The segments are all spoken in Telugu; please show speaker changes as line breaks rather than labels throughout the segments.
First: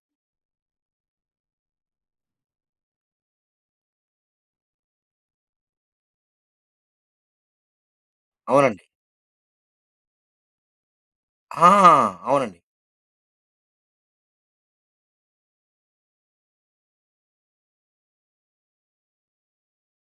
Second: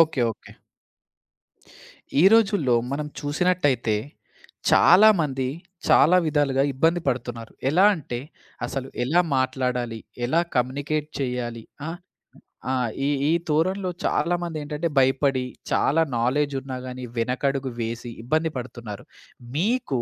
ఓకే. ఓకే. ఈ రోజుల్లో మనం చూసినట్టయితే, చాలామంది చాలా విధాలుగా ఇబ్బంది పడుతున్నారు. ఎలా అంటే,
అవునండి.
అసలు ఎలా మాట్లాడాలి? ఎలా కమ్యూనికేట్ చేయాలి?
ఆ!
ఆ!
అవునండి.
ఆ! ఈ ఈ తోరణంలో చాలామందేంటంటే, భయపడి, చాలా నాలెడ్జ్ ఉన్నా గాని వెనకడుగు వేసి ఇబ్బంది పడుతున్నారు. మీకు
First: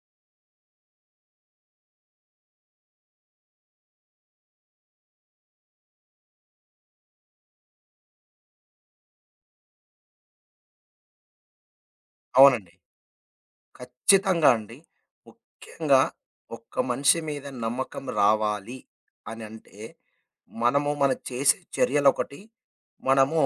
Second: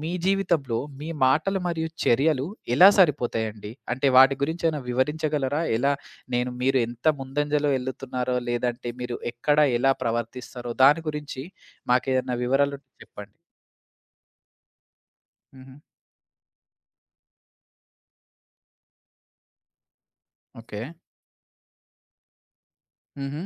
మీ జీవితంలో మీ మాటలు మరియు చర్యలు ఎలా సరిపోతాయండి? అంటే వాటి గురించి ఏమైనా వివరించగలరా? ఎలా నేను మీరు ఎంత ముందంజలో ఎళ్ళుతున్నారో, లేదంటే మీరు ఎక్కడ ఎలా ప్రవర్తిస్తారో దాని గురించి మాకేదైనా
అవునండి.
వివరాలుంటే చెప్పండి.
ఖచ్చితంగా అండి.
హుహు.
ముఖ్యంగా ఒక్క మనిషి మీద నమ్మకం రావాలి అనంటే,
ఓకే.
మనం చేసే చర్యలొకటి,
హుహు.
మనము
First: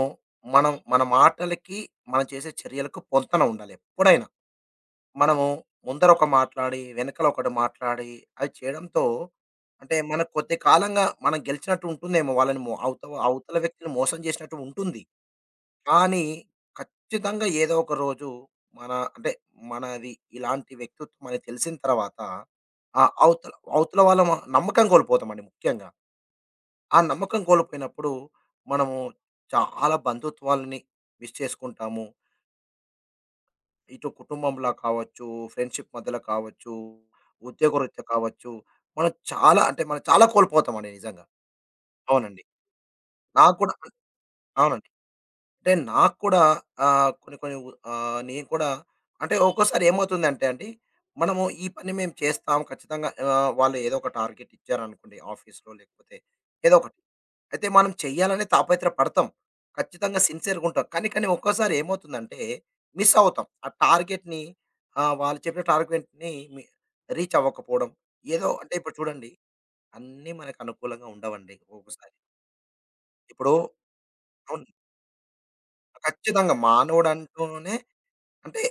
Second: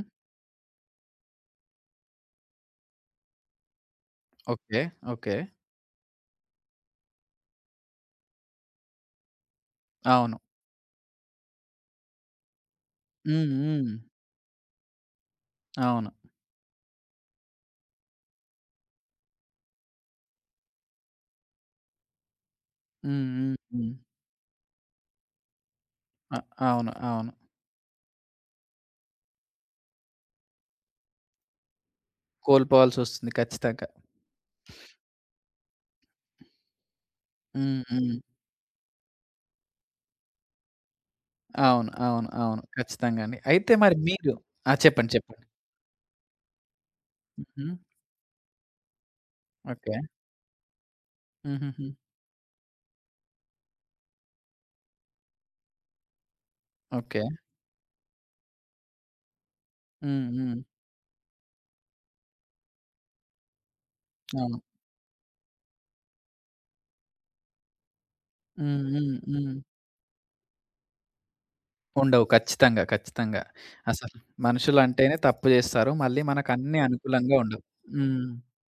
మనం మన మాటలకి, మనం చేసే చర్యలకు పొంతన ఉండాలి ఎప్పుడైనా.
ఓకే. ఓకే.
మనము ముందర ఒక మాట్లాడి, వెనకాల ఒకటి మాట్లాడి, అది చేయడంతో అంటే మనకు
అవును.
కొద్ది కాలంగా మనం గెలిచినట్టు ఉంటుందేమో, వాళ్ళని మో అవత
హ్మ్.
అవతల వ్యక్తిని
హ్మ్.
మోసం చేసినట్టు ఉంటుంది.
అవును.
కానీ ఖచ్చితంగా ఏదో ఒక రోజు, మన అంటే మనది ఇలాంటి వ్యక్తిత్వం అని తెలిసిన తర్వాత, ఆ
హ్మ్.
అవతల
హ్మ్. హ్మ్.
అవతల నమ్మకం కోల్పోతామండి. ముఖ్యంగా
అ అవును.
ఆ
అవును.
నమ్మకం కోల్పోయినప్పుడు మనము చాలా బంధుత్వాలని మిస్ చేసుకుంటాము.
కోల్పోవాల్సొస్తుంది ఖచ్చితంగా.
ఇటు కుటుంబంలో కావచ్చు, ఫ్రెండ్షిప్ మధ్యలో కావచ్చు,
హ్మ్.
ఉద్యోగరీత్యా
హ్మ్.
కావచ్చు. మనం చాలా అంటే మనం చాలా కోల్పోతామండి నిజంగా.
అవును. అవును.
అవునండి.
అవును. ఖచ్చితంగా అండి.
నాకు
అయితే
కూడా.
మరి మీరు ఆ!
అవునండి.
చెప్పండి. చెప్పండి.
అంటే నాకు కూడా, కొన్ని కొన్ని
హుహు.
ఉ ఆహ్, నేను కూడా అంటే ఒక్కోసారి
ఓకే.
ఏమవుతుందంటే అండి, మనము ఈ
హుహుహు.
పని మేము చేస్తాం ఖచ్చితంగా. వాళ్ళు ఏదో ఒక టార్గెట్ ఇచ్చారనుకోండి ఆఫీస్‌లో, లేకపోతే ఏదో ఒకటి.
ఓకే.
అయితే మనం చేయాలని తాపత్ర పడతాం. ఖచ్చితంగా
హ్మ్. హ్మ్.
సిన్సియర్‌గా ఉంటాం. కానీ కానీ ఒక్కోసారి ఏమవుతుందంటే మిస్ అవుతాం ఆ టార్గెట్‌ని.
అవును.
వాళ్ళు చెప్పిన టార్గెట్‌ని మి రీచ్ అవ్వకపోవడం. ఏదో అంటే
హ్మ్.
ఇప్పుడు
హ్మ్.
చూడండి,
హ్మ్.
అన్నీ మనకు అనుకూలంగా ఉండవండి ఒక్కోసారి.
ఉండవు. ఖచ్చితంగా. ఖచ్చితంగా.
ఇప్పుడు
అసలు
అవును.
మనుషులంటేనే తప్పు జేస్తారు. మళ్ళీ
ఖచ్చితంగా
మనకన్నీ అనుకూలంగా ఉండవు.
మానవుడంటూనే
హ్మ్.
అంటే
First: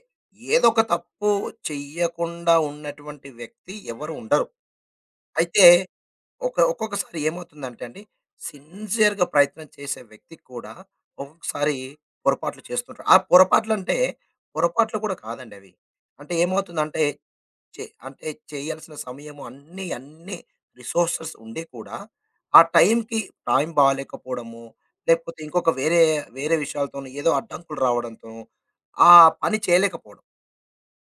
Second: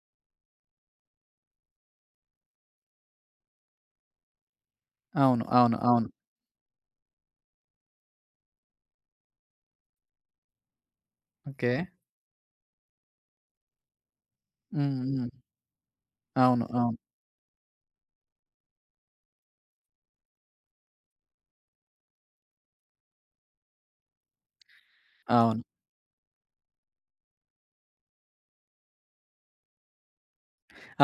ఏదో ఒక తప్పు చెయ్యకుండా ఉన్నటువంటి వ్యక్తి ఎవరు ఉండరు.
అవును.
అయితే
అవును. అవును.
ఒక్కొక్కసారి ఏమవుతుందంటే అండి, సిన్సియర్‌గా ప్రయత్నం చేసే వ్యక్తి కూడా
ఓకే.
ఒక్కొక్కసారి పొరపాట్లు చేస్తుంటారు. ఆ పొరపాట్లంటే
హ్మ్.
పొరపాట్లు కూడా
హ్మ్.
కాదండి అవి. అంటే
అవును. అవును.
ఏమవుతుందంటే చే అంటే చేయాల్సిన సమయము అన్నీ, అన్నీ రిసోర్సెస్ ఉండి కూడా ఆ టైంకి టైం బాలేకపోవడము, లేకపోతే
అవును.
ఇంకొక వేరే, వేరే విషయాలతోను ఏదో అడ్డంకులు రావడంతో ఆ పని చేయలేకపోవడం.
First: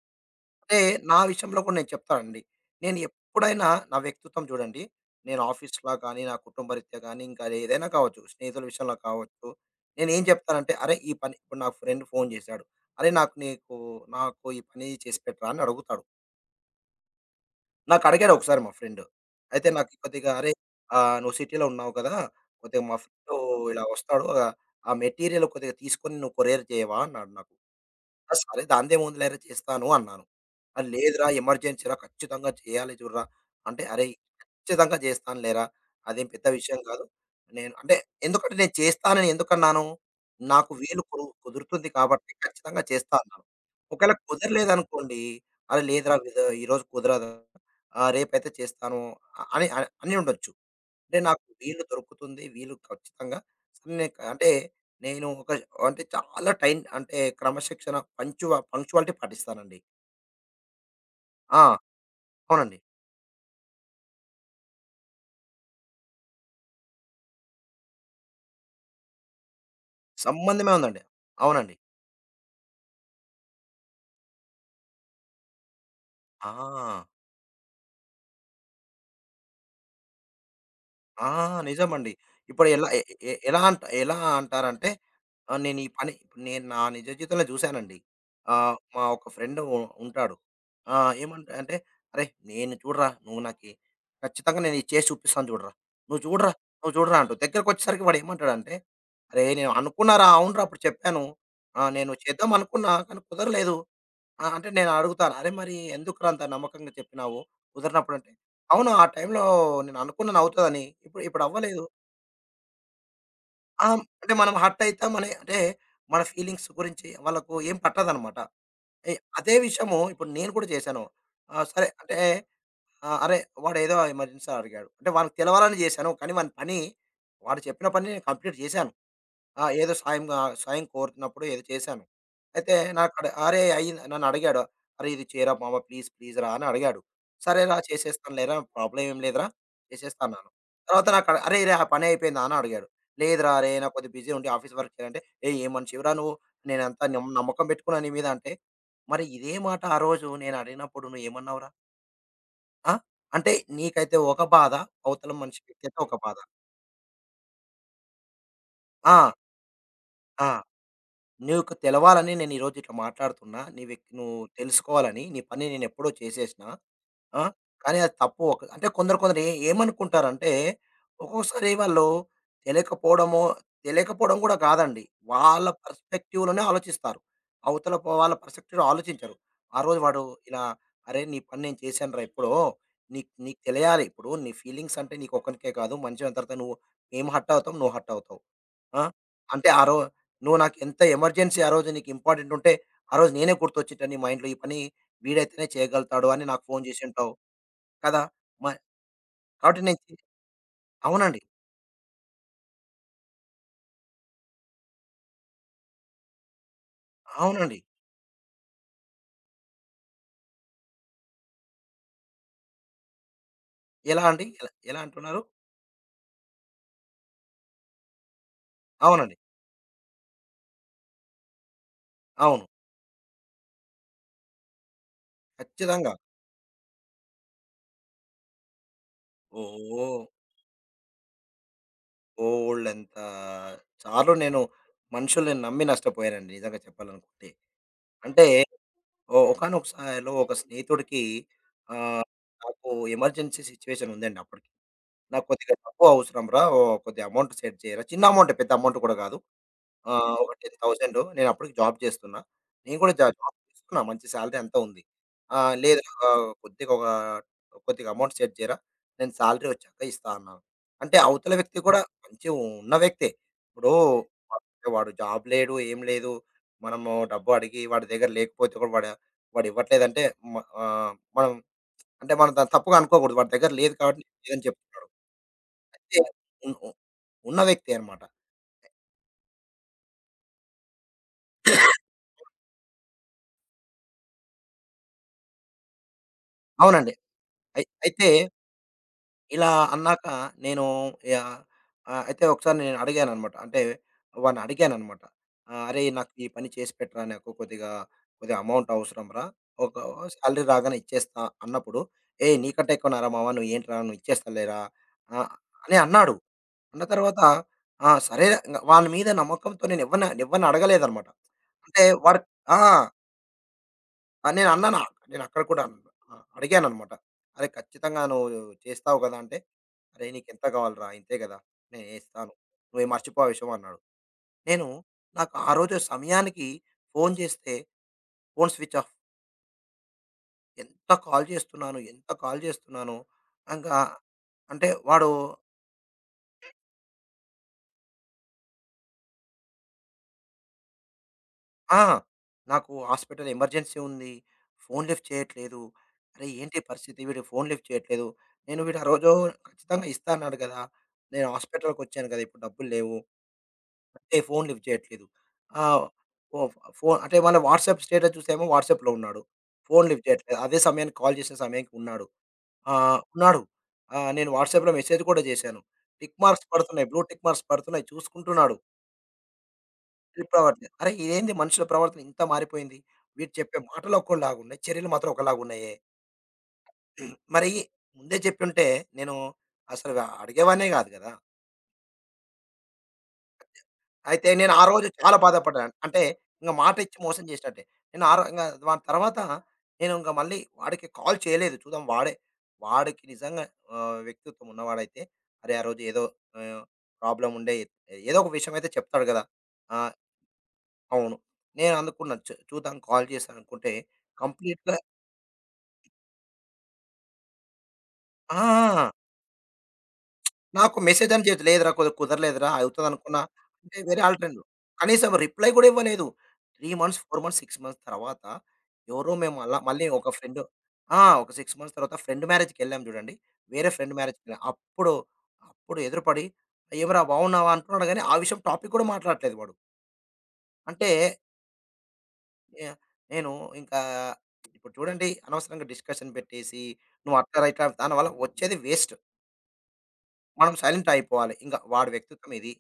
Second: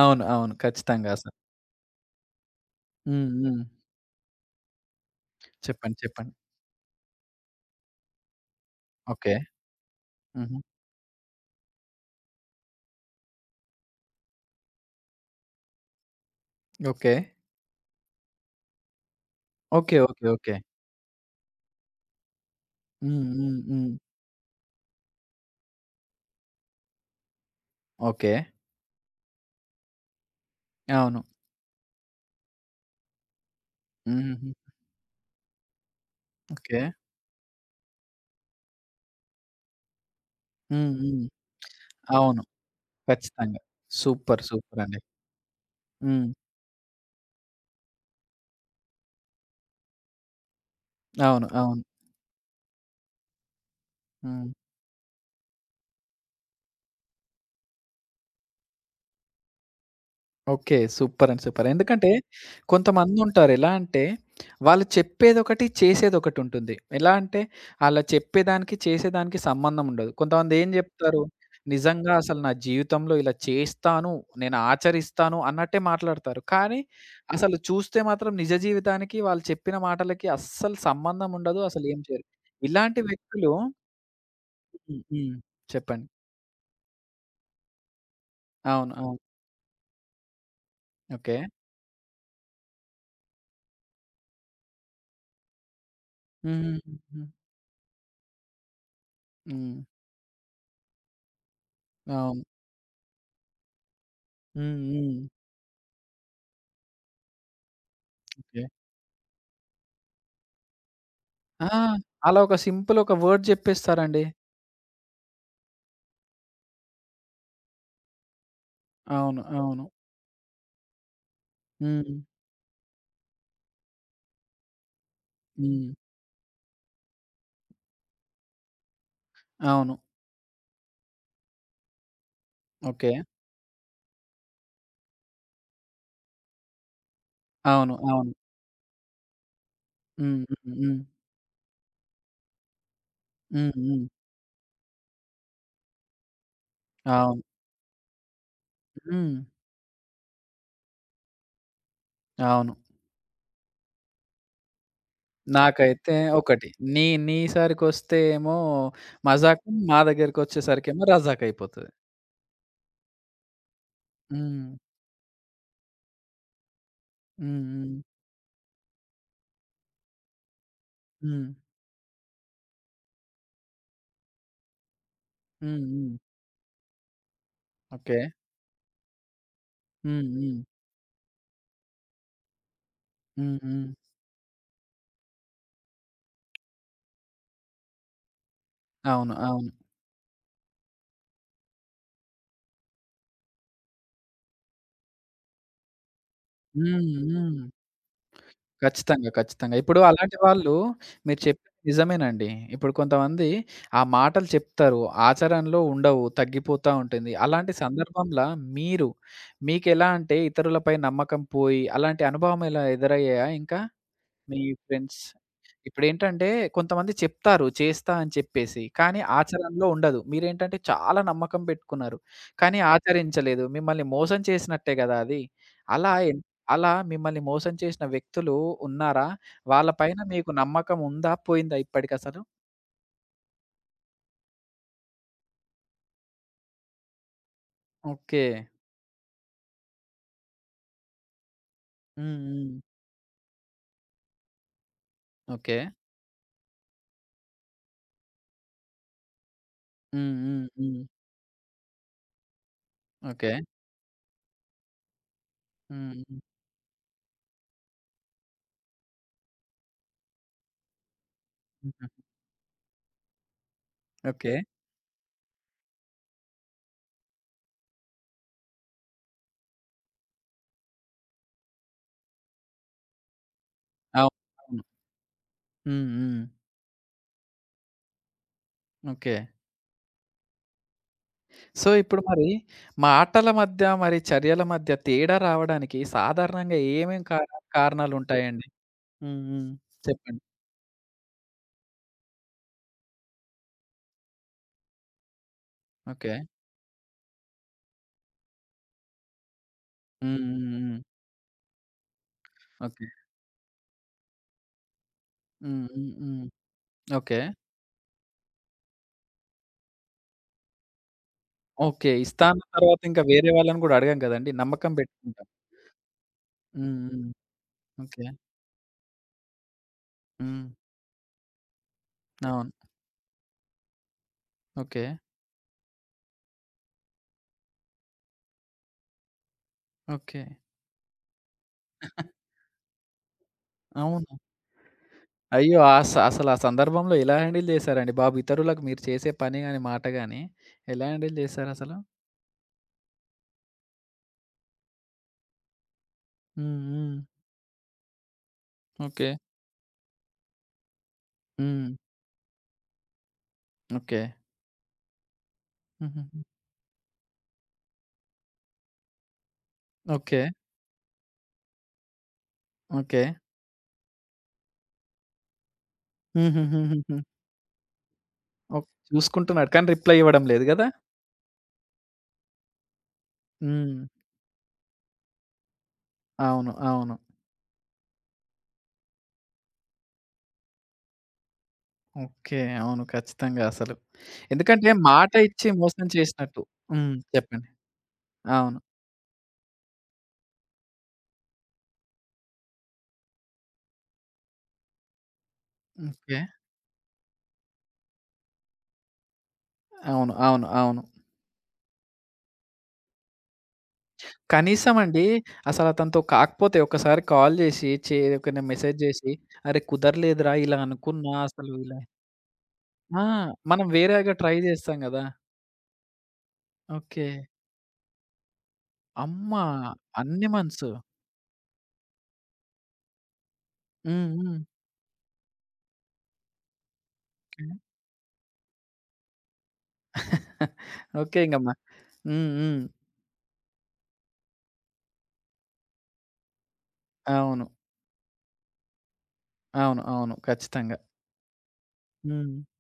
అవును. అవును.
అంటే
ఖచ్చితంగా
నా
అసలు.
విషయంలో కూడా నేను చెప్తానండి. నేను
హ్మ్. హ్మ్.
ఎప్పుడైనా నా వ్యక్తిత్వం చూడండి. నేను ఆఫీస్‌లా
చెప్పండి.
గానీ,
చెప్పండి.
నా కుటుంబరీత్యా గానీ, ఇంకా ఏదైనా కావచ్చు, స్నేహితుల విషయంలో
ఓకే.
కావచ్చు. నేనేం
హుహు.
చెప్తానంటే, "అరే! ఈ పని" ఇప్పుడు నా ఫ్రెండ్ ఫోన్ చేశాడు. "అరే! నాకు ఈ పని చేసి పెట్టరా" అని అడుగుతాడు.
ఓకే.
నాకు అడిగాడు ఒకసారి మా ఫ్రెండ్. అయితే నాకు
ఓకే. ఓకే.
కొద్దిగా, "అరే!
ఓకే.
నువ్వు సిటీలో ఉన్నావు కదా! కొద్దిగా మా
హ్మ్.
ఫ్రెండు
హ్మ్.
ఇలా
హ్మ్.
వస్తాడు. ఆ మెటీరియల్ కొద్దిగా తీసుకొని నువ్వు కొరియర్ చేయవా?" అన్నాడు నాకు.
ఓకే.
ఆ! సరే, దానిదేముందిలేరా చేస్తాను అన్నాను. ఆ!
అవును.
లేదురా, ఎమర్జెన్సీరా, ఖచ్చితంగా చేయాలి చూడురా అంటే, అరేయ్!
హుహుహు.
ఖచ్చితంగా చేస్తాను లేరా! అదేం పెద్ద విషయం
ఓకే.
కాదు. నేను అంటే ఎందుకంటే నేను చేస్తానని ఎందుకన్నాను? నాకు
హ్మ్.
వీలు కు
హ్మ్.
కుదురుతుంది కాబట్టి
అవును.
ఖచ్చితంగా చేస్తా అన్నాను.
ఖచ్చితంగా.
ఒకవేళ
సూపర్. సూపర్ అండి.
కుదరలేదనుకోండి, అరే! లేదురా,
హ్మ్.
ఈరోజు కుదరదు, రేపైతే చేస్తాను అని అని ఉండొచ్చు. అంటే నాకు
అవును. అవును.
వీలు దొరుకుతుంది, వీలు ఖచ్చితంగా. సరే. నేను
హ్మ్.
అంటే నేను ఒక అంటే చాలా టైం అంటే క్రమశిక్షణ పంక్చువాలిటీ పాటిస్తానండి.
ఓకే. సూపర్ అండి.
ఆ!
సూపర్. ఎందుకంటే
అవునండి.
కొంతమందుంటారు. ఎలా అంటే వాళ్ళు చెప్పేదొకటి, చేసేదొకటుంటుంది. ఎలా అంటే ఆళ్ళ చెప్పేదానికి, చేసేదానికి సంబంధం ఉండదు. కొంతమంది ఏం
సంబంధమే ఉందండి.
జెప్తారు,
అవునండి.
నిజంగా అసలు నా జీవితంలో ఇలా చేస్తాను, నేను ఆచరిస్తాను అన్నట్టే మాట్లాడతారు. కానీ
ఆ!
అసలు చూస్తే మాత్రం నిజ జీవితానికి వాళ్ళు చెప్పిన మాటలకి అస్సలు
ఆ!
సంబంధం ఉండదు. అసలు ఏం
నిజమండి.
చేయరు.
ఇప్పుడు ఎలా
ఇలాంటి
ఎ ఎ
వ్యక్తులు
ఎలా అంట ఎలా అంటారంటే,
హ్మ్. హ్మ్.
నేను ఈ
చెప్పండి.
పని నేను నా నిజ జీవితంలో చూసానండి.
అవును.
మా
అవును.
ఒక ఫ్రెండ్ ఉ ఉంటాడు.
ఓకే.
ఏమంటా అంటే, "అరేయ్! నేను చూడరా, నువ్వు నాకి ఖచ్చితంగా నేను ఇది చేసి చూపిస్తాను చూడరా. నువ్వు చూడరా,
హ్మ్.
నువ్వు
హ్మ్.
చూడరా"
హ్మ్.
అంటూ దగ్గరకొచ్చేసరికి వాడు ఏమంటాడంటే, "అరేయ్! నేను
హ్మ్.
అనుకున్నారా, అవునురా అప్పుడు చెప్పాను. నేను
అవును.
చేద్దాం అనుకున్నా కానీ కుదరలేదు." ఆ! అంటే
హ్మ్.
నేను
హ్మ్.
అడుగుతాను, "అరె! మరి ఎందుకురా అంత నమ్మకంగా చెప్పినావు కుదరనప్పుడంటే?"
ఓకే.
"అవును. ఆ టైంలో నేను అనుకున్నాను అవుతదని. ఇప్పుడు ఇప్పుడు
ఆ!
అవ్వలేదు."
అలా ఒక సింపుల్ ఒక వర్డ్
ఆ!
జెప్పేస్తారండి.
అంటే మనం హర్ట్ అయితామని అంటే మన ఫీలింగ్స్ గురించి వాళ్ళకు ఏం పట్టదనమాట. ఎ
అవును.
అదే
అవును.
విషయము ఇప్పుడు నేను కూడా చేశాను. సరే
హ్మ్.
అంటే అరె! వాడేదో ఎమర్జెన్సీ అడిగాడు. అంటే వానికి తెలవాలని
హ్మ్.
చేశాను. కానీ వాని పని వాడు చెప్పిన పని నేను కంప్లీట్ చేశాను. ఆ!
అవును.
ఏదో సాయంగా సాయం కోరుతున్నప్పుడు ఏదో చేశాను. అయితే
ఓకే.
నాకడ అరే! అయింది నన్నడిగాడు. "అరే! ఇది చేయరా మామ, ప్లీజ్, ప్లీజ్ రా" అని అడిగాడు. "సరేరా
అవును. అవును.
చేసేస్తాను లేరా, ప్రాబ్లమ్ ఏం లేదురా చేసేస్తా"
హ్మ్.
అన్నాను.
హ్మ్. హ్మ్.
తర్వాత నాకడ, "అరే! రే ఆ పని అయిపోయిందా" అని అడిగాడు. "లేదురా
హ్మ్.
అరేయ్! నాకు
హ్మ్.
కొద్దిగా బిజీ ఉండి ఆఫీస్ వర్క్ చేయాలంటే." "ఏయ్! ఏం మనిషివిరా నువ్వు, నేనంత నమ్
అవును.
నమ్మకం పెట్టుకున్నా నీ మీద" అంటే, మరి
హ్మ్.
ఇదే మాట ఆ రోజు నేను అడిగినప్పుడు నువ్వేమన్నావురా?
అవును.
ఆ! అంటే నీకైతే ఒక బాధ, అవతల మనిషికైతే
నాకైతే
ఒక బాధ.
ఒకటి. నీ నీ సరికొస్తే ఏమో
ఆ!
మజాకు, మా
ఆ!
దగ్గరికొచ్చేసరికేమో రజాక్
నీకు
అయిపోతది.
తెలవాలని నేను ఈరోజు ఇట్లా మాట్లాడుతున్నా. నీ వ్యక్ నువ్వు
హ్మ్.
తెలుసుకోవాలని. నీ పని నేనెప్పుడో చేసేసినా. ఆ!
హ్మ్. హ్మ్.
కానీ అది తప్పు ఒక అంటే కొందరు కొందరు ఏమనుకుంటారంటే,
హ్మ్.
ఒక్కొక్కసారి వాళ్ళు తెలియకపోవడమో, తెలియకపోవడం కూడా కాదండి. వాళ్ళ
హ్మ్. హ్మ్.
పర్స్పెక్టివ్‌లోనే ఆలోచిస్తారు. అవతల పో
ఓకే.
వాళ్ళ పర్స్పెక్టివ్‌లో ఆలోచించరు. ఆ రోజు వాడు
హ్మ్. హ్మ్.
ఇలా, "అరే! నీ పని నేను చేశానురా ఎప్పుడో. నీకు
హ్మ్.
నీకు
హ్మ్.
తెలియాలి. ఇప్పుడు నీ ఫీలింగ్స్ అంటే నీకొక్కనికే కాదు. మనిషి అయిన తర్వాత నువ్వు మేము హర్ట్ అవుతాం. నువ్వు హర్ట్ అవుతావు." ఆ!
అవును.
అంటే
అవును.
ఆ రో నువ్వు నాకెంత ఎమర్జెన్సీ, ఆ రోజు నీకు ఇంపార్టెంట్ ఉంటే, ఆ రోజు నేనే గుర్తొచ్చేటని మా ఇంట్లో ఈ పని వీడైతేనే చేయగలుగుతాడు అని నాకు ఫోను
హ్మ్.
జేసుంటావు
హ్మ్.
కదా! మ
ఖచ్చితంగా. ఖచ్చితంగా.
కాబట్టి
ఇప్పుడు
నేను చి
అలాంటి వాళ్ళు మీరు
అవునండి.
చెప్పింది నిజమేనండి. ఇప్పుడు కొంతమంది ఆ మాటలు చెప్తారు. ఆచరణలో ఉండవు. తగ్గిపోతా ఉంటుంది. అలాంటి
అవునండి.
సందర్భంలా మీరు మీకెలా అంటే ఇతరులపై నమ్మకం పోయి అలాంటి అనుభవం ఎలా ఎదురయ్యాయా ఇంకా?
ఎలా అండి?
మీ
ఎలా ఎలా
ఫ్రెండ్స్
అంటున్నారు?
ఇప్పుడేంటంటే కొంతమంది చెప్తారు చేస్తా అని చెప్పేసి. కానీ
అవునండి.
ఆచరణలో ఉండదు. మీరేంటంటే చాలా నమ్మకం పెట్టుకున్నారు.
అవును.
కానీ ఆచరించలేదు. మిమ్మల్ని మోసం చేసినట్టే గదా అది. అలా
ఖచ్చితంగా.
ఎన్ అలా మిమ్మల్ని మోసం చేసిన వ్యక్తులు ఉన్నారా? వాళ్ళ పైన
ఓహ్!
మీకు నమ్మకం ఉందా? పోయిందా ఇప్పటికసలు?
బోలెడంత సార్లు నేను మనుషుల్ని నమ్మి నష్టపోయానండి నిజంగా చెప్పాలనుకుంటే.
ఓకే.
అంటే ఒకానొక స్థాయిలో ఒక స్నేహితుడికి, ఆహ్,
హ్మ్. హ్మ్.
నాకు ఎమర్జెన్సీ సిట్యుయేషన్ ఉందండి అప్పటికి. నాకు కొద్దిగా
ఓకే.
తక్కువ అవసరం రా! ఓహ్! కొద్దిగా అమౌంట్ సెట్ చేయరా? చిన్న అమౌంటే, పెద్ద అమౌంట్ కూడా కాదు.
హ్మ్.
ఒక
హ్మ్. హ్మ్.
10,000. నేను అప్పటికి జాబ్ చేస్తున్నా. నేను కూడా
ఓకే.
జాబ్ చేస్తున్నా. మంచి సాలరీ అంతా ఉంది. ఆహ్, లేదు
హ్మ్. హ్మ్.
కొద్దిగా ఒక కొద్దిగా అమౌంట్ సెట్ చేయరా? నేను సాలరీ వచ్చాక ఇస్తా అన్నాను. అంటే అవతల వ్యక్తి కూడా
హుహు.
మంచి ఉన్న వ్యక్తే. ఇప్పుడు
ఓకే.
వాడు జాబ్ లేడు, ఏం లేదు. మనము డబ్బు అడిగి వాడి దగ్గర లేకపోతే కూడా వాడు వాడు ఇవ్వట్లేదంటే, మ ఆహ్, మనం అంటే మనం దాన్ని తప్పుగా అనుకోకూడదు. వాడి దగ్గర లేదు కాబట్టి
అవును.
నేను లేదని
అవును.
చెప్తున్నాడు.
హ్మ్.
అయితే
హ్మ్.
ఉన్ ఉ ఉన్న వ్యక్తి అనమాట.
ఓకే. సో, ఇప్పుడు మరి మాటల మధ్య, మరి చర్యల మధ్య తేడా రావడానికి సాధారణంగా
అవునండి.
ఏమేం కార
అయితే
కారణాలుంటాయండి? హ్మ్. హ్మ్.
ఇలా అన్నాక
చెప్పండి.
నేను, యాహ్! అయితే ఒకసారి నేను అడిగాననమాట. అంటే వాడిని అడిగాననమాట. "అరేయ్! నాకు
ఓకే.
ఈ పని చేసి పెట్టరా? నాకు కొద్దిగా, కొద్దిగా అమౌంట్ అవసరం రా! ఒక
హ్మ్.
సాలరీ
హ్మ్.
రాగానే
హ్మ్.
ఇచ్చేస్తా" అన్నప్పుడు, "ఏయ్! నీకంటే
ఓకే.
ఎక్కువనారా మావ! నువ్వు ఏంట్రా? నువ్వు ఇచ్చేస్తాలేరా" ఆహ్,
హ్మ్.
అని
హ్మ్.
అన్నాడు.
హ్మ్.
అన్న
ఓకే.
తర్వాత ఆ! సరే, వాని మీద నమ్మకంతో నేను ఎవ్వరిని ఎవ్వరిని అడగలేదనమాట. అంటే
ఓకే.
వాడు
ఇస్తా అన్న
ఆ!
తర్వాత ఇంకా వేరే వాళ్ళని గూడా అడగం
ఆ!
గదండీ! నమ్మకం
నేనన్నాను.
పెట్టుకుంటాం.
నేనక్కడ కూడా అన్ ఆహ్,
హ్మ్.
అడిగాననమాట.
హ్మ్.
"అరే! ఖచ్చితంగా
ఓకే.
నువ్వు చేస్తావు కదా!" అంటే, "అరేయ్! నీకెంత
హ్మ్.
కావాలిరా? ఇంతే కదా! నేనేస్తాను.
అవును.
నువ్వేం మర్చిపో ఆ విషయం" అన్నాడు. నేను
ఓకే.
నాకు ఆ రోజు సమయానికి ఫోను చేస్తే, ఫోను స్విచ్ ఆఫ్.
ఓకే.
ఎంత కాల్ చేస్తున్నాను, ఎంత కాల్ చేస్తున్నాను, ఇంకా
అవును.
అంటే వాడు
అయ్యో! అసలు ఆ సందర్భంలో ఎలా హ్యాండిల్ జేశారండి బాబు? ఇతరులకు మీరు చేసే పని గాని, మాట గాని ఎలా హ్యాండిల్ జేశారసలు?
ఆ! నాకు హాస్పిటల్ ఎమర్జెన్సీ ఉంది. ఫోన్ లిఫ్ట్ చేయట్లేదు. అరే! ఏంటి
హ్మ్. హ్మ్.
పరిస్థితి? వీడు ఫోన్ లిఫ్ట్ చేయట్లేదు. నేను వీడు ఆ
ఓకే.
రోజు ఖచ్చితంగా ఇస్తా అన్నాడు గదా! నేను
హ్మ్.
హాస్పిటల్‌కొచ్చాను గదా! ఇప్పుడు డబ్బులు లేవు.
ఓకే.
అంటే ఫోన్ లిఫ్ట్ చేయట్లేదు. ఆహ్,
హుహుహు.
ఫో ఫో అంటే మళ్ళా వాట్సాప్ స్టేటస్ చూసేమో, వాట్సాప్‌లో ఉన్నాడు. Phone lift
okay.
చేయట్లేదు. అదే సమయానికి కాల్ చేసిన సమయానికి ఉన్నాడు. ఆ!
ఓకే.
ఉన్నాడు. నేను వాట్సాప్‌లో మెసేజ్ కూడా చేశాను. టిక్ మార్క్స్ పడుతున్నాయి.
హుహుహుహుహు.
బ్లూ టిక్ మార్క్స్ పడుతున్నాయి. చూసుకుంటున్నాడు.
ఓక్ చూసుకుంటున్నాడు. కానీ రిప్లై
ఈ
ఇవ్వడం లేదు గదా!
ప్రవర్తన. అరే! ఇదేంది మనుషుల ప్రవర్తన ఇంత మారిపోయింది? వీరు చెప్పే
హ్మ్.
మాటలు ఒకలాగున్నాయి, చర్యలు మాత్రం ఒకలాగున్నాయే.
అవును. అవును.
మరి ముందే చెప్పుంటే నేను అసలు అడిగేవాడినే కాదు కదా!
ఓకే. అవును. ఖచ్చితంగా అసలు.
అయితే నేను ఆ
ఎందుకంటే
రోజు
మాట
చాలా
ఇచ్చి
బాధపడ్డాను.
మోసం
అంటే
చేసినట్టు.
ఇంక మాట
హ్మ్.
ఇచ్చి మోసం
చెప్పండి.
చేసినట్టే. నేను ఆ రో ఇంగ
అవును.
దాని తర్వాత నేను ఇంక మళ్ళీ వాడికి కాల్ చేయలేదు. చూద్దాం వాడే, వాడికి నిజంగా వ్యక్తిత్వం ఉన్నవాడైతే, అరే! ఆ రోజు ఏదో
ఓకే.
ఆహ్, ప్రాబ్లమ్ ఉండే ఏదో ఒక విషయం అయితే చెప్తాడు కదా! ఆ!
అవును. అవును. అవును.
అవును. నేను అనుకున్నాను. చూద్దాం కాల్ చేశాననుకుంటే
కనీసం
కంప్లీట్‌గా.
అండి అసలు అతనితో కాకపోతే ఒకసారి కాల్ జేసి, ఒకరిని మెసేజ్
ఆ!
జేసి, "అరే! కుదరలేదురా ఇలా
నాకు మెసేజ్
అనుకున్నా
అని చేయొచ్చు.
అసలు
లేదురా
ఇలా"
కుదరలేదురా
ఆ!
అవుతదనుకున్నా.
మనం
అంటే వేరే
వేరేగా ట్రై
ఆల్టర్‌నేటివ్.
జేస్తాం గదా!
కనీసం రిప్లై కూడా ఇవ్వలేదు. 3 మంత్స్,
ఓకే.
4 మంత్స్, 6 మంత్స్ తర్వాత ఎవరో
అమ్మ!
మేము అలా మళ్ళీ ఒక
అన్ని
ఫ్రెండ్
మంత్స్.
ఆ! ఒక 6 మంత్స్ తర్వాత ఫ్రెండ్ మ్యారేజ్‌కెళ్ళాం చూడండి. వేరే ఫ్రెండ్
హ్మ్.
మ్యారేజ్‌కి
హ్మ్.
అప్పుడు, అప్పుడు ఎదురుపడి, "ఏమిరా బాగున్నావా?" అంటున్నాడు గానీ, ఆ విషయం టాపిక్ కూడా మాట్లాడట్లేదు వాడు. అంటే
ఓకే. ఇంగమ్మ. హ్మ్. హ్మ్.
యాహ్! నేను ఇంకా ఇప్పుడు చూడండి అనవసరంగా డిస్కషన్ పెట్టేసి, నువ్వు అట్లా
అవును.
రా ఇట్లా దానివల్ల వచ్చేది వేస్ట్.
అవును. అవును.
మనం
ఖచ్చితంగా.
సైలెంట్ అయిపోవాలి. ఇంక వాడి వ్యక్తిత్వం
హ్మ్.
ఇది.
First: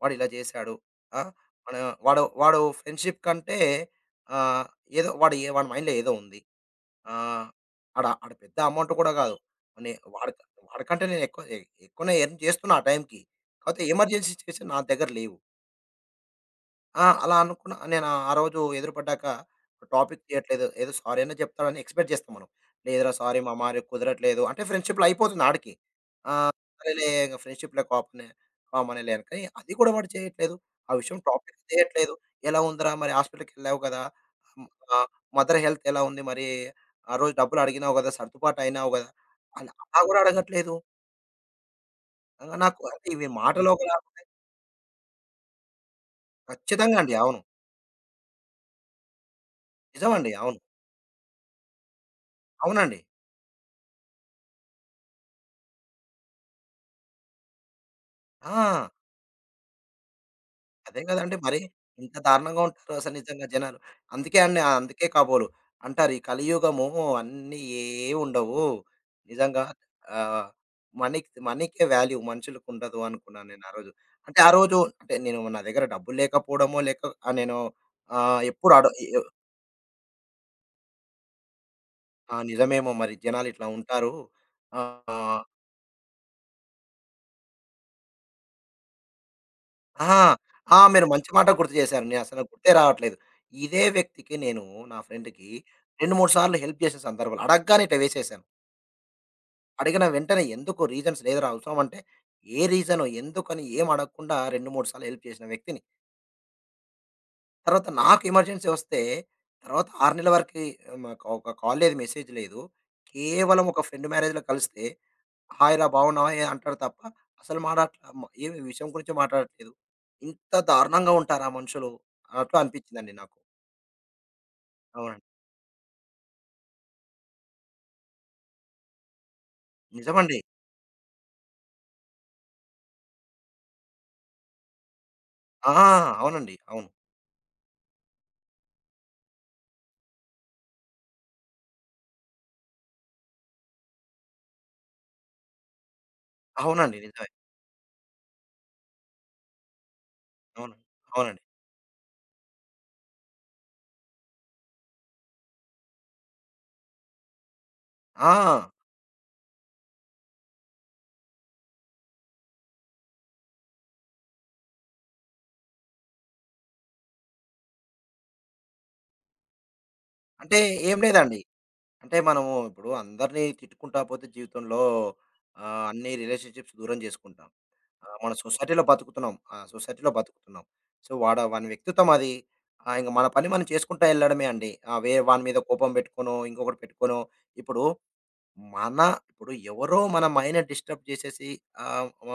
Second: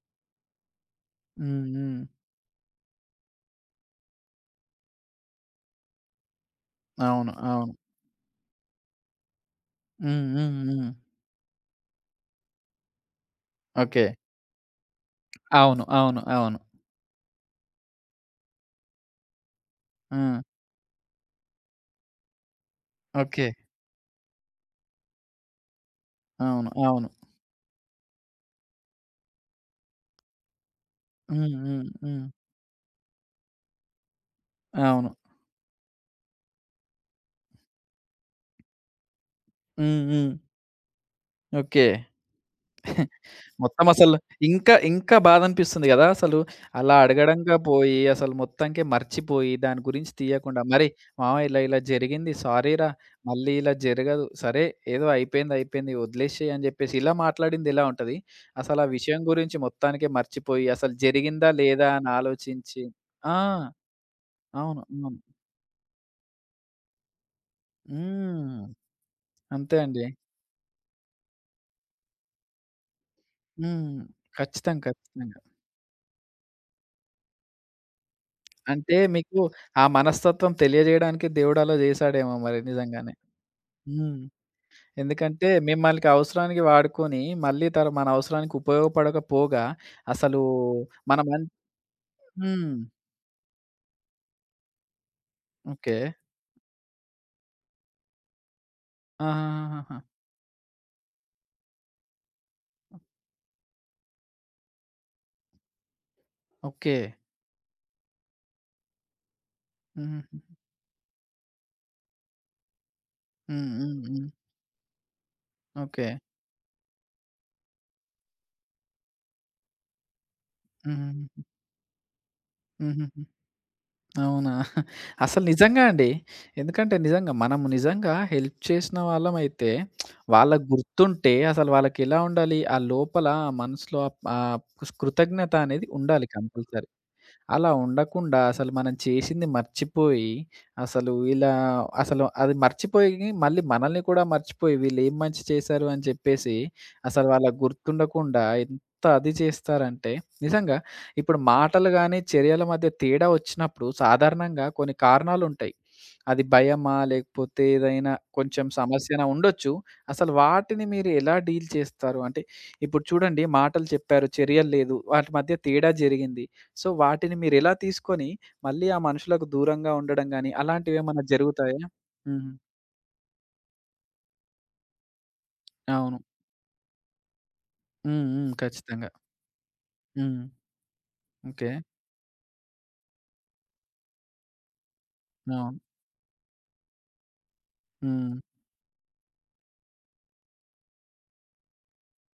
వాడు ఇలా చేశాడు. ఆ!
హ్మ్.
మన
హ్మ్.
వాడు వాడు ఫ్రెండ్‌షిప్ కంటే, ఆహ్, ఏదో వాడు వాడి మైండ్‌లో ఏదో ఉంది.
అవును.
ఆహ్,
అవును.
ఆడ ఆడ పెద్ద అమౌంట్ కూడా కాదు. నే
హ్మ్.
వాడి
హ్మ్. హ్మ్.
వాడికంటే నేను ఎక్కువనే ఎర్న్ చేస్తున్నా ఆ టైంకి. కాకపోతే
ఓకే.
ఎమర్జెన్సీ సిట్యుయేషన్ నా దగ్గర లేవు.
అవును. అవును. అవును.
ఆ! అలా అనుకున్న నేను ఆ రోజు ఎదురుపడ్డాక టాపిక్
ఆ!
తీయట్లేదు. ఏదో సారీ అన్నా చెప్తాడని ఎక్స్‌పెక్ట్ చేస్తాం మనం. లేదురా సారీ
ఓకే.
మామ రేపు కుదరట్లేదు అంటే ఫ్రెండ్‌షిప్‌లో అయిపోతుంది ఆడికి. ఆ!
అవును. అవును.
సరేలే ఇగ ఫ్రెండ్‌షిప్‌లో కామనే, కామనేలే. అని కానీ అది కూడా వాడు చేయట్లేదు. ఆ విషయం
హ్మ్.
టాపిక్
హ్మ్.
చేయట్లేదు.
హ్మ్.
ఎలా ఉందిరా మరి హాస్పిటల్‌కెళ్ళావు కదా! హ్మ్. ఆహ్,
అవును.
మదర్ హెల్త్ ఎలా ఉంది మరి? ఆ రోజు డబ్బులు అడిగినావు కదా! సర్దుబాటు అయినావు కదా! అలా
హ్మ్.
అలా కూడా
హ్మ్.
అడగట్లేదు.
ఓకే.
నాకు అంటే ఇవి మాటలో
మొత్తం
గల.
అసలు ఇంకా ఇంకా బాధనిపిస్తుంది గదా! అసలు అలా
ఖచ్చితంగా అండి. అవును.
అడగడంగా పోయి అసలు మొత్తానికే మర్చిపోయి దాని గురించి
నిజమండి. అవును.
తీయకుండా మరి మామ ఇలా ఇలా జరిగింది సారీరా
అవునండి.
మళ్ళీ ఇలా జరగదు. సరే ఏదో అయిపోయింది అయిపోయింది వదిలేసేయి అని జెప్పేసి ఇలా మాట్లాడింది ఎలా ఉంటది? అసలు ఆ
ఆ!
విషయం గురించి మొత్తానికే మర్చిపోయి అసలు
అదే కదండీ
జరిగిందా
మరి.
లేదా అని
ఇంత దారుణంగా
ఆలోచించి
ఉంటారు అసలు
ఆ!
నిజంగా జనాలు. అందుకే అండి,
అవును.
అందుకే
అవును.
కాబోలు అంటారు, ఈ కలియుగము అన్నీ ఏవి
హ్మ్.
ఉండవు. నిజంగా
అంతే అండి.
ఆహ్, మనీక్ మనీకే వాల్యూ మనుషులకుండదు అనుకున్నాను నేను ఆ రోజు.
హ్మ్.
అంటే ఆ రోజు
ఖచ్చితంగా.
అంటే
ఖచ్చితంగా.
నేను నా దగ్గర డబ్బులు లేకపోవడమో, లేక నేను ఆహ్, ఎప్పుడు అడ
అంటే
ఎ
మీకు ఆ మనస్తత్వం తెలియజేయడానికి దేవుడు అలా జేసాడేమో
ఆ!
మరి
నిజమేమో
నిజంగానే.
మరి జనాలిట్లా ఉంటారు.
హ్మ్.
ఆహ్
ఎందుకంటే మిమ్మల్కి అవసరానికి వాడుకొని, మళ్ళీ మన అవసరానికి ఉపయోగపడకపోగా
ఆ!
అసలు
ఆ! మీరు
మన
మంచి
మన్
మాట గుర్తు చేశారు. నేనసలు గుర్తే
హ్మ్.
రావట్లేదు. ఇదే వ్యక్తికి నేను, నా ఫ్రెండ్‌కి
ఓకే.
2, 3 సార్లు హెల్ప్ చేసిన సందర్భాలు. అడగగానే ఇట్ట వేసేశాను.
ఆహాహాహాహా!
అడిగిన వెంటనే ఎందుకు రీజన్స్ లేదురా అవసరం అంటే, ఏ రీజను ఎందుకని ఏం అడగకుండా 2, 3 సార్లు హెల్ప్ చేసిన వ్యక్తిని.
ఓకే.
తర్వాత నాకు ఎమర్జెన్సీ వస్తే, తర్వాత 6 నెలల
హుహుహు.
వరకి ఒక కాల్ లేదు, మెసేజ్ లేదు. కేవలం
హ్మ్.
ఒక
హ్మ్.
ఫ్రెండ్
హ్మ్.
మ్యారేజ్‌లో కలిస్తే, హాయిరా!
ఓకే.
బాగున్నావా? ఏ అంటాడు తప్ప అసలు మాటాట్ల మ ఏమి విషయం గురించి మాట్లాడట్లేదు. ఇంత దారుణంగా
హుహుహు.
ఉంటారా మనుషులు అన్నట్లు అనిపించిందండి
హుహుహు.
నాకు.
అవునా!
అవునండి.
అసలు నిజంగా అండి. ఎందుకంటే నిజంగా మనము నిజంగా హెల్ప్ చేసిన వాళ్ళమైతే
నిజమండి.
వాళ్ళకి గుర్తుంటే అసలు వాళ్ళకెలా ఉండాలి? ఆ లోపల ఆ మనసులో ఆహ్, కృతజ్ఞత
ఆ!
అనేది ఉండాలి
అవునండి.
కంపల్సరీ.
అవును.
అలా ఉండకుండా అసలు మనం చేసింది మర్చిపోయి, అసలు ఇలా అసలు అది మర్చిపోయి మళ్ళీ మనల్ని కూడా మర్చిపోయి వీళ్ళేం మంచి చేశారు అని చెప్పేసి,
అవునండి.
అసలు
నిజమే.
వాళ్ళకి గుర్తుండకుండా ఎంత అది చేస్తారంటే నిజంగా
అవును.
ఇప్పుడు
అవునండి.
మాటలు గాని, చర్యల మధ్య తేడా వచ్చినప్పుడు సాధారణంగా కొన్ని కారణాలుంటాయి. అది భయమా? లేకపోతే ఏదైనా
ఆ!
కొంచెం సమస్యనా ఉండొచ్చు. అసలు వాటిని మీరు ఎలా డీల్ చేస్తారు? అంటే ఇప్పుడు చూడండి మాటలు చెప్పారు, చర్యలు లేదు. వాటి మధ్య తేడా జరిగింది. సో, వాటిని మీరెలా తీసుకొని, మళ్ళీ ఆ మనుషులకు దూరంగా ఉండడం గాని,
అంటే ఏం
అలాంటివేమన్నా
లేదండి.
జరుగుతాయా?
అంటే మనము
హ్మ్.
ఇప్పుడు అందరిని తిట్టుకుంటా పోతే జీవితంలో అన్ని
అవును.
రిలేషన్‌షిప్స్ దూరం చేసుకుంటాం. ఆ!
హ్మ్.
మన
హ్మ్.
సొసైటీలో
ఖచ్చితంగా.
బతుకుతున్నాం. ఆ! సొసైటీలో
హ్మ్.
బతుకుతున్నాం. సో, వాని
ఓకే.
వ్యక్తిత్వం అది. ఇంక మన పని మనం చేసుకుంటా ఎళ్ళడమే అండి. వేరే వాని మీద
అవును.
కోపం పెట్టుకోనో, ఇంకొకటి పెట్టుకోనో, ఇప్పుడు
హ్మ్.
మన, ఇప్పుడు ఎవరో మన మైండ్‌ని డిస్టర్బ్ చేసేసి, ఆహ్, మ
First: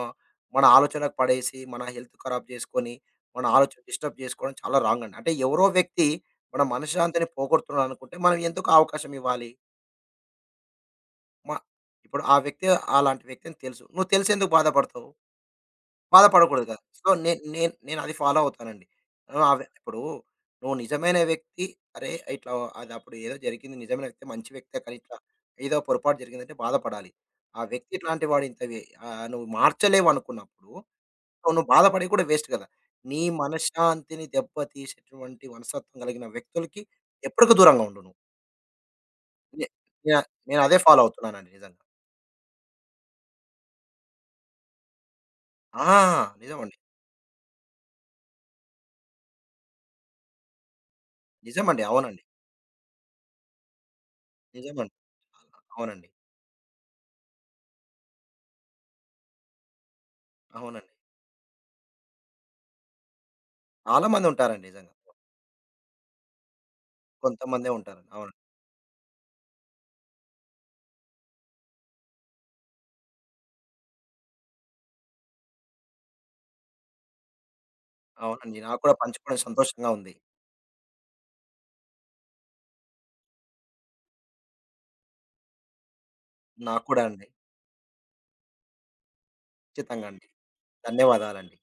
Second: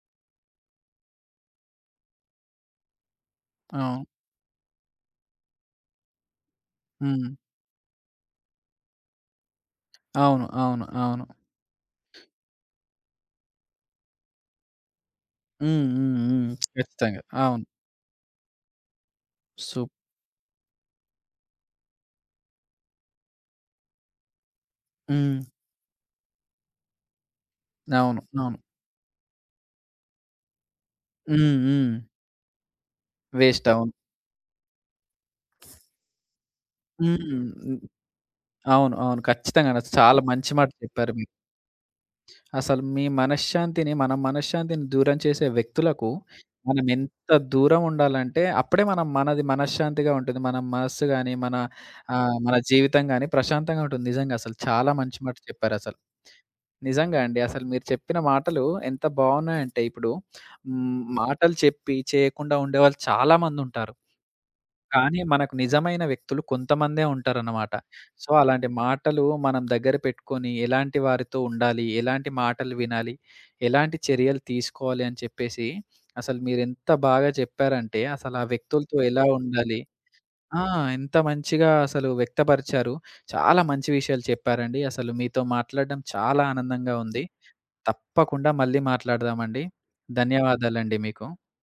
మన ఆలోచనకు పడేసి, మన హెల్త్ ఖరాబ్ చేసుకొని, మన ఆలోచన
అవును.
డిస్టర్బ్ చేసుకోవడం చాలా రాంగ్ అండి. అంటే ఎవరో వ్యక్తి మన మనశ్శాంతిని
హ్మ్.
పోగొడుతున్నాడు అనుకుంటే, మనం ఎందుకు అవకాశం ఇవ్వాలి?
అవును. అవును. అవును.
మ ఇప్పుడు ఆ వ్యక్తి అలాంటి వ్యక్తి అని తెలుసు. నువ్వు తెలిసి ఎందుకు బాధపడతావు?
హ్మ్. హ్మ్. హ్మ్.
బాధపడకూడదు కదా! సో,
ఖచ్చితంగా.
నేను
అవును.
నేను నేనది ఫాలో అవుతానండి. అవి
సూప్
ఇప్పుడు, నువ్వు నిజమైన వ్యక్తి, అరే! ఇట్లా అది అప్పుడు ఏదో జరిగింది, నిజమైన వ్యక్తి మంచి వ్యక్తే కానీ ఇట్లా
హ్మ్.
ఏదో పొరపాటు జరిగిందంటే బాధపడాలి. ఆ వ్యక్తి
అవును.
ఇట్లాంటి వాడు
అవును.
ఇంత వే నువ్వు మార్చలేవనుకున్నప్పుడు
హ్మ్.
నువ్వు
హ్మ్.
బాధపడేవి కూడా వేస్ట్ కదా! నీ
వేస్ట్. అవును.
మనశ్శాంతిని దెబ్బతీసేటువంటి మనస్తత్వం కలిగిన వ్యక్తులకి
హ్మ్.
ఎప్పటికి
హ్మ్.
దూరంగా ఉండు నువ్వు.
అవును. అవును.
నే
ఖచ్చితంగా.
నే
చాలా మంచి మాట
నేనదే ఫాలో
చెప్పారు మీరు.
అవుతున్నానండి నిజంగా.
అసలు మీ మనశ్శాంతిని మన మనశ్శాంతిని దూరం చేసే
ఆ!
వ్యక్తులకు
నిజమండి.
మనం ఎంత దూరం ఉండాలంటే అప్పుడే మనం మనది మనశ్శాంతిగా ఉంటుంది. మన మనస్సు గాని, మన
నిజమండి. అవునండి.
మన జీవితం గాని ప్రశాంతంగా ఉంటుంది. నిజంగా అసలు చాలా
నిజమండి.
మంచి మాట చెప్పారసలు.
అవునండి.
నిజంగా అండి. అసలు మీరు చెప్పిన మాటలు ఎంత బావున్నాయంటే ఇప్పుడు
అవునండి.
హ్మ్. మాటలు చెప్పి చేయకుండా ఉండేవాళ్ళు చాలా మందుంటారు.
చాలా మందుంటారండి నిజంగా.
కానీ మనకు నిజమైన వ్యక్తులు కొంతమందే
కొంతమందే
ఉంటారన్నమాట.
ఉంటారండి.
సో,
అవును.
అలాంటి మాటలు మనం దగ్గర పెట్టుకొని, ఎలాంటి వారితో ఉండాలి, ఎలాంటి మాటలు వినాలి, ఎలాంటి చర్యలు తీసుకోవాలి అని చెప్పేసి, అసలు మీరెంత బాగా చెప్పారంటే, అసలు ఆ
అవునండి. నాకు కూడా
వ్యక్తులతో ఎలా
పంచుకోవడం
ఉండాలి
సంతోషంగా ఉంది.
ఆ! ఎంత మంచిగా అసలు వ్యక్తపరిచారు. చాలా మంచి విషయాలు చెప్పారండి. అసలు మీతో మాట్లాడడం చాలా
నాకు
ఆనందంగా
కూడా
ఉంది.
అండి.
తప్పకుండా మళ్ళీ మాట్లాడదామండి.
ఖచ్చితంగా అండి.
ధన్యవాదాలండి మీకు.
ధన్యవాదాలండి.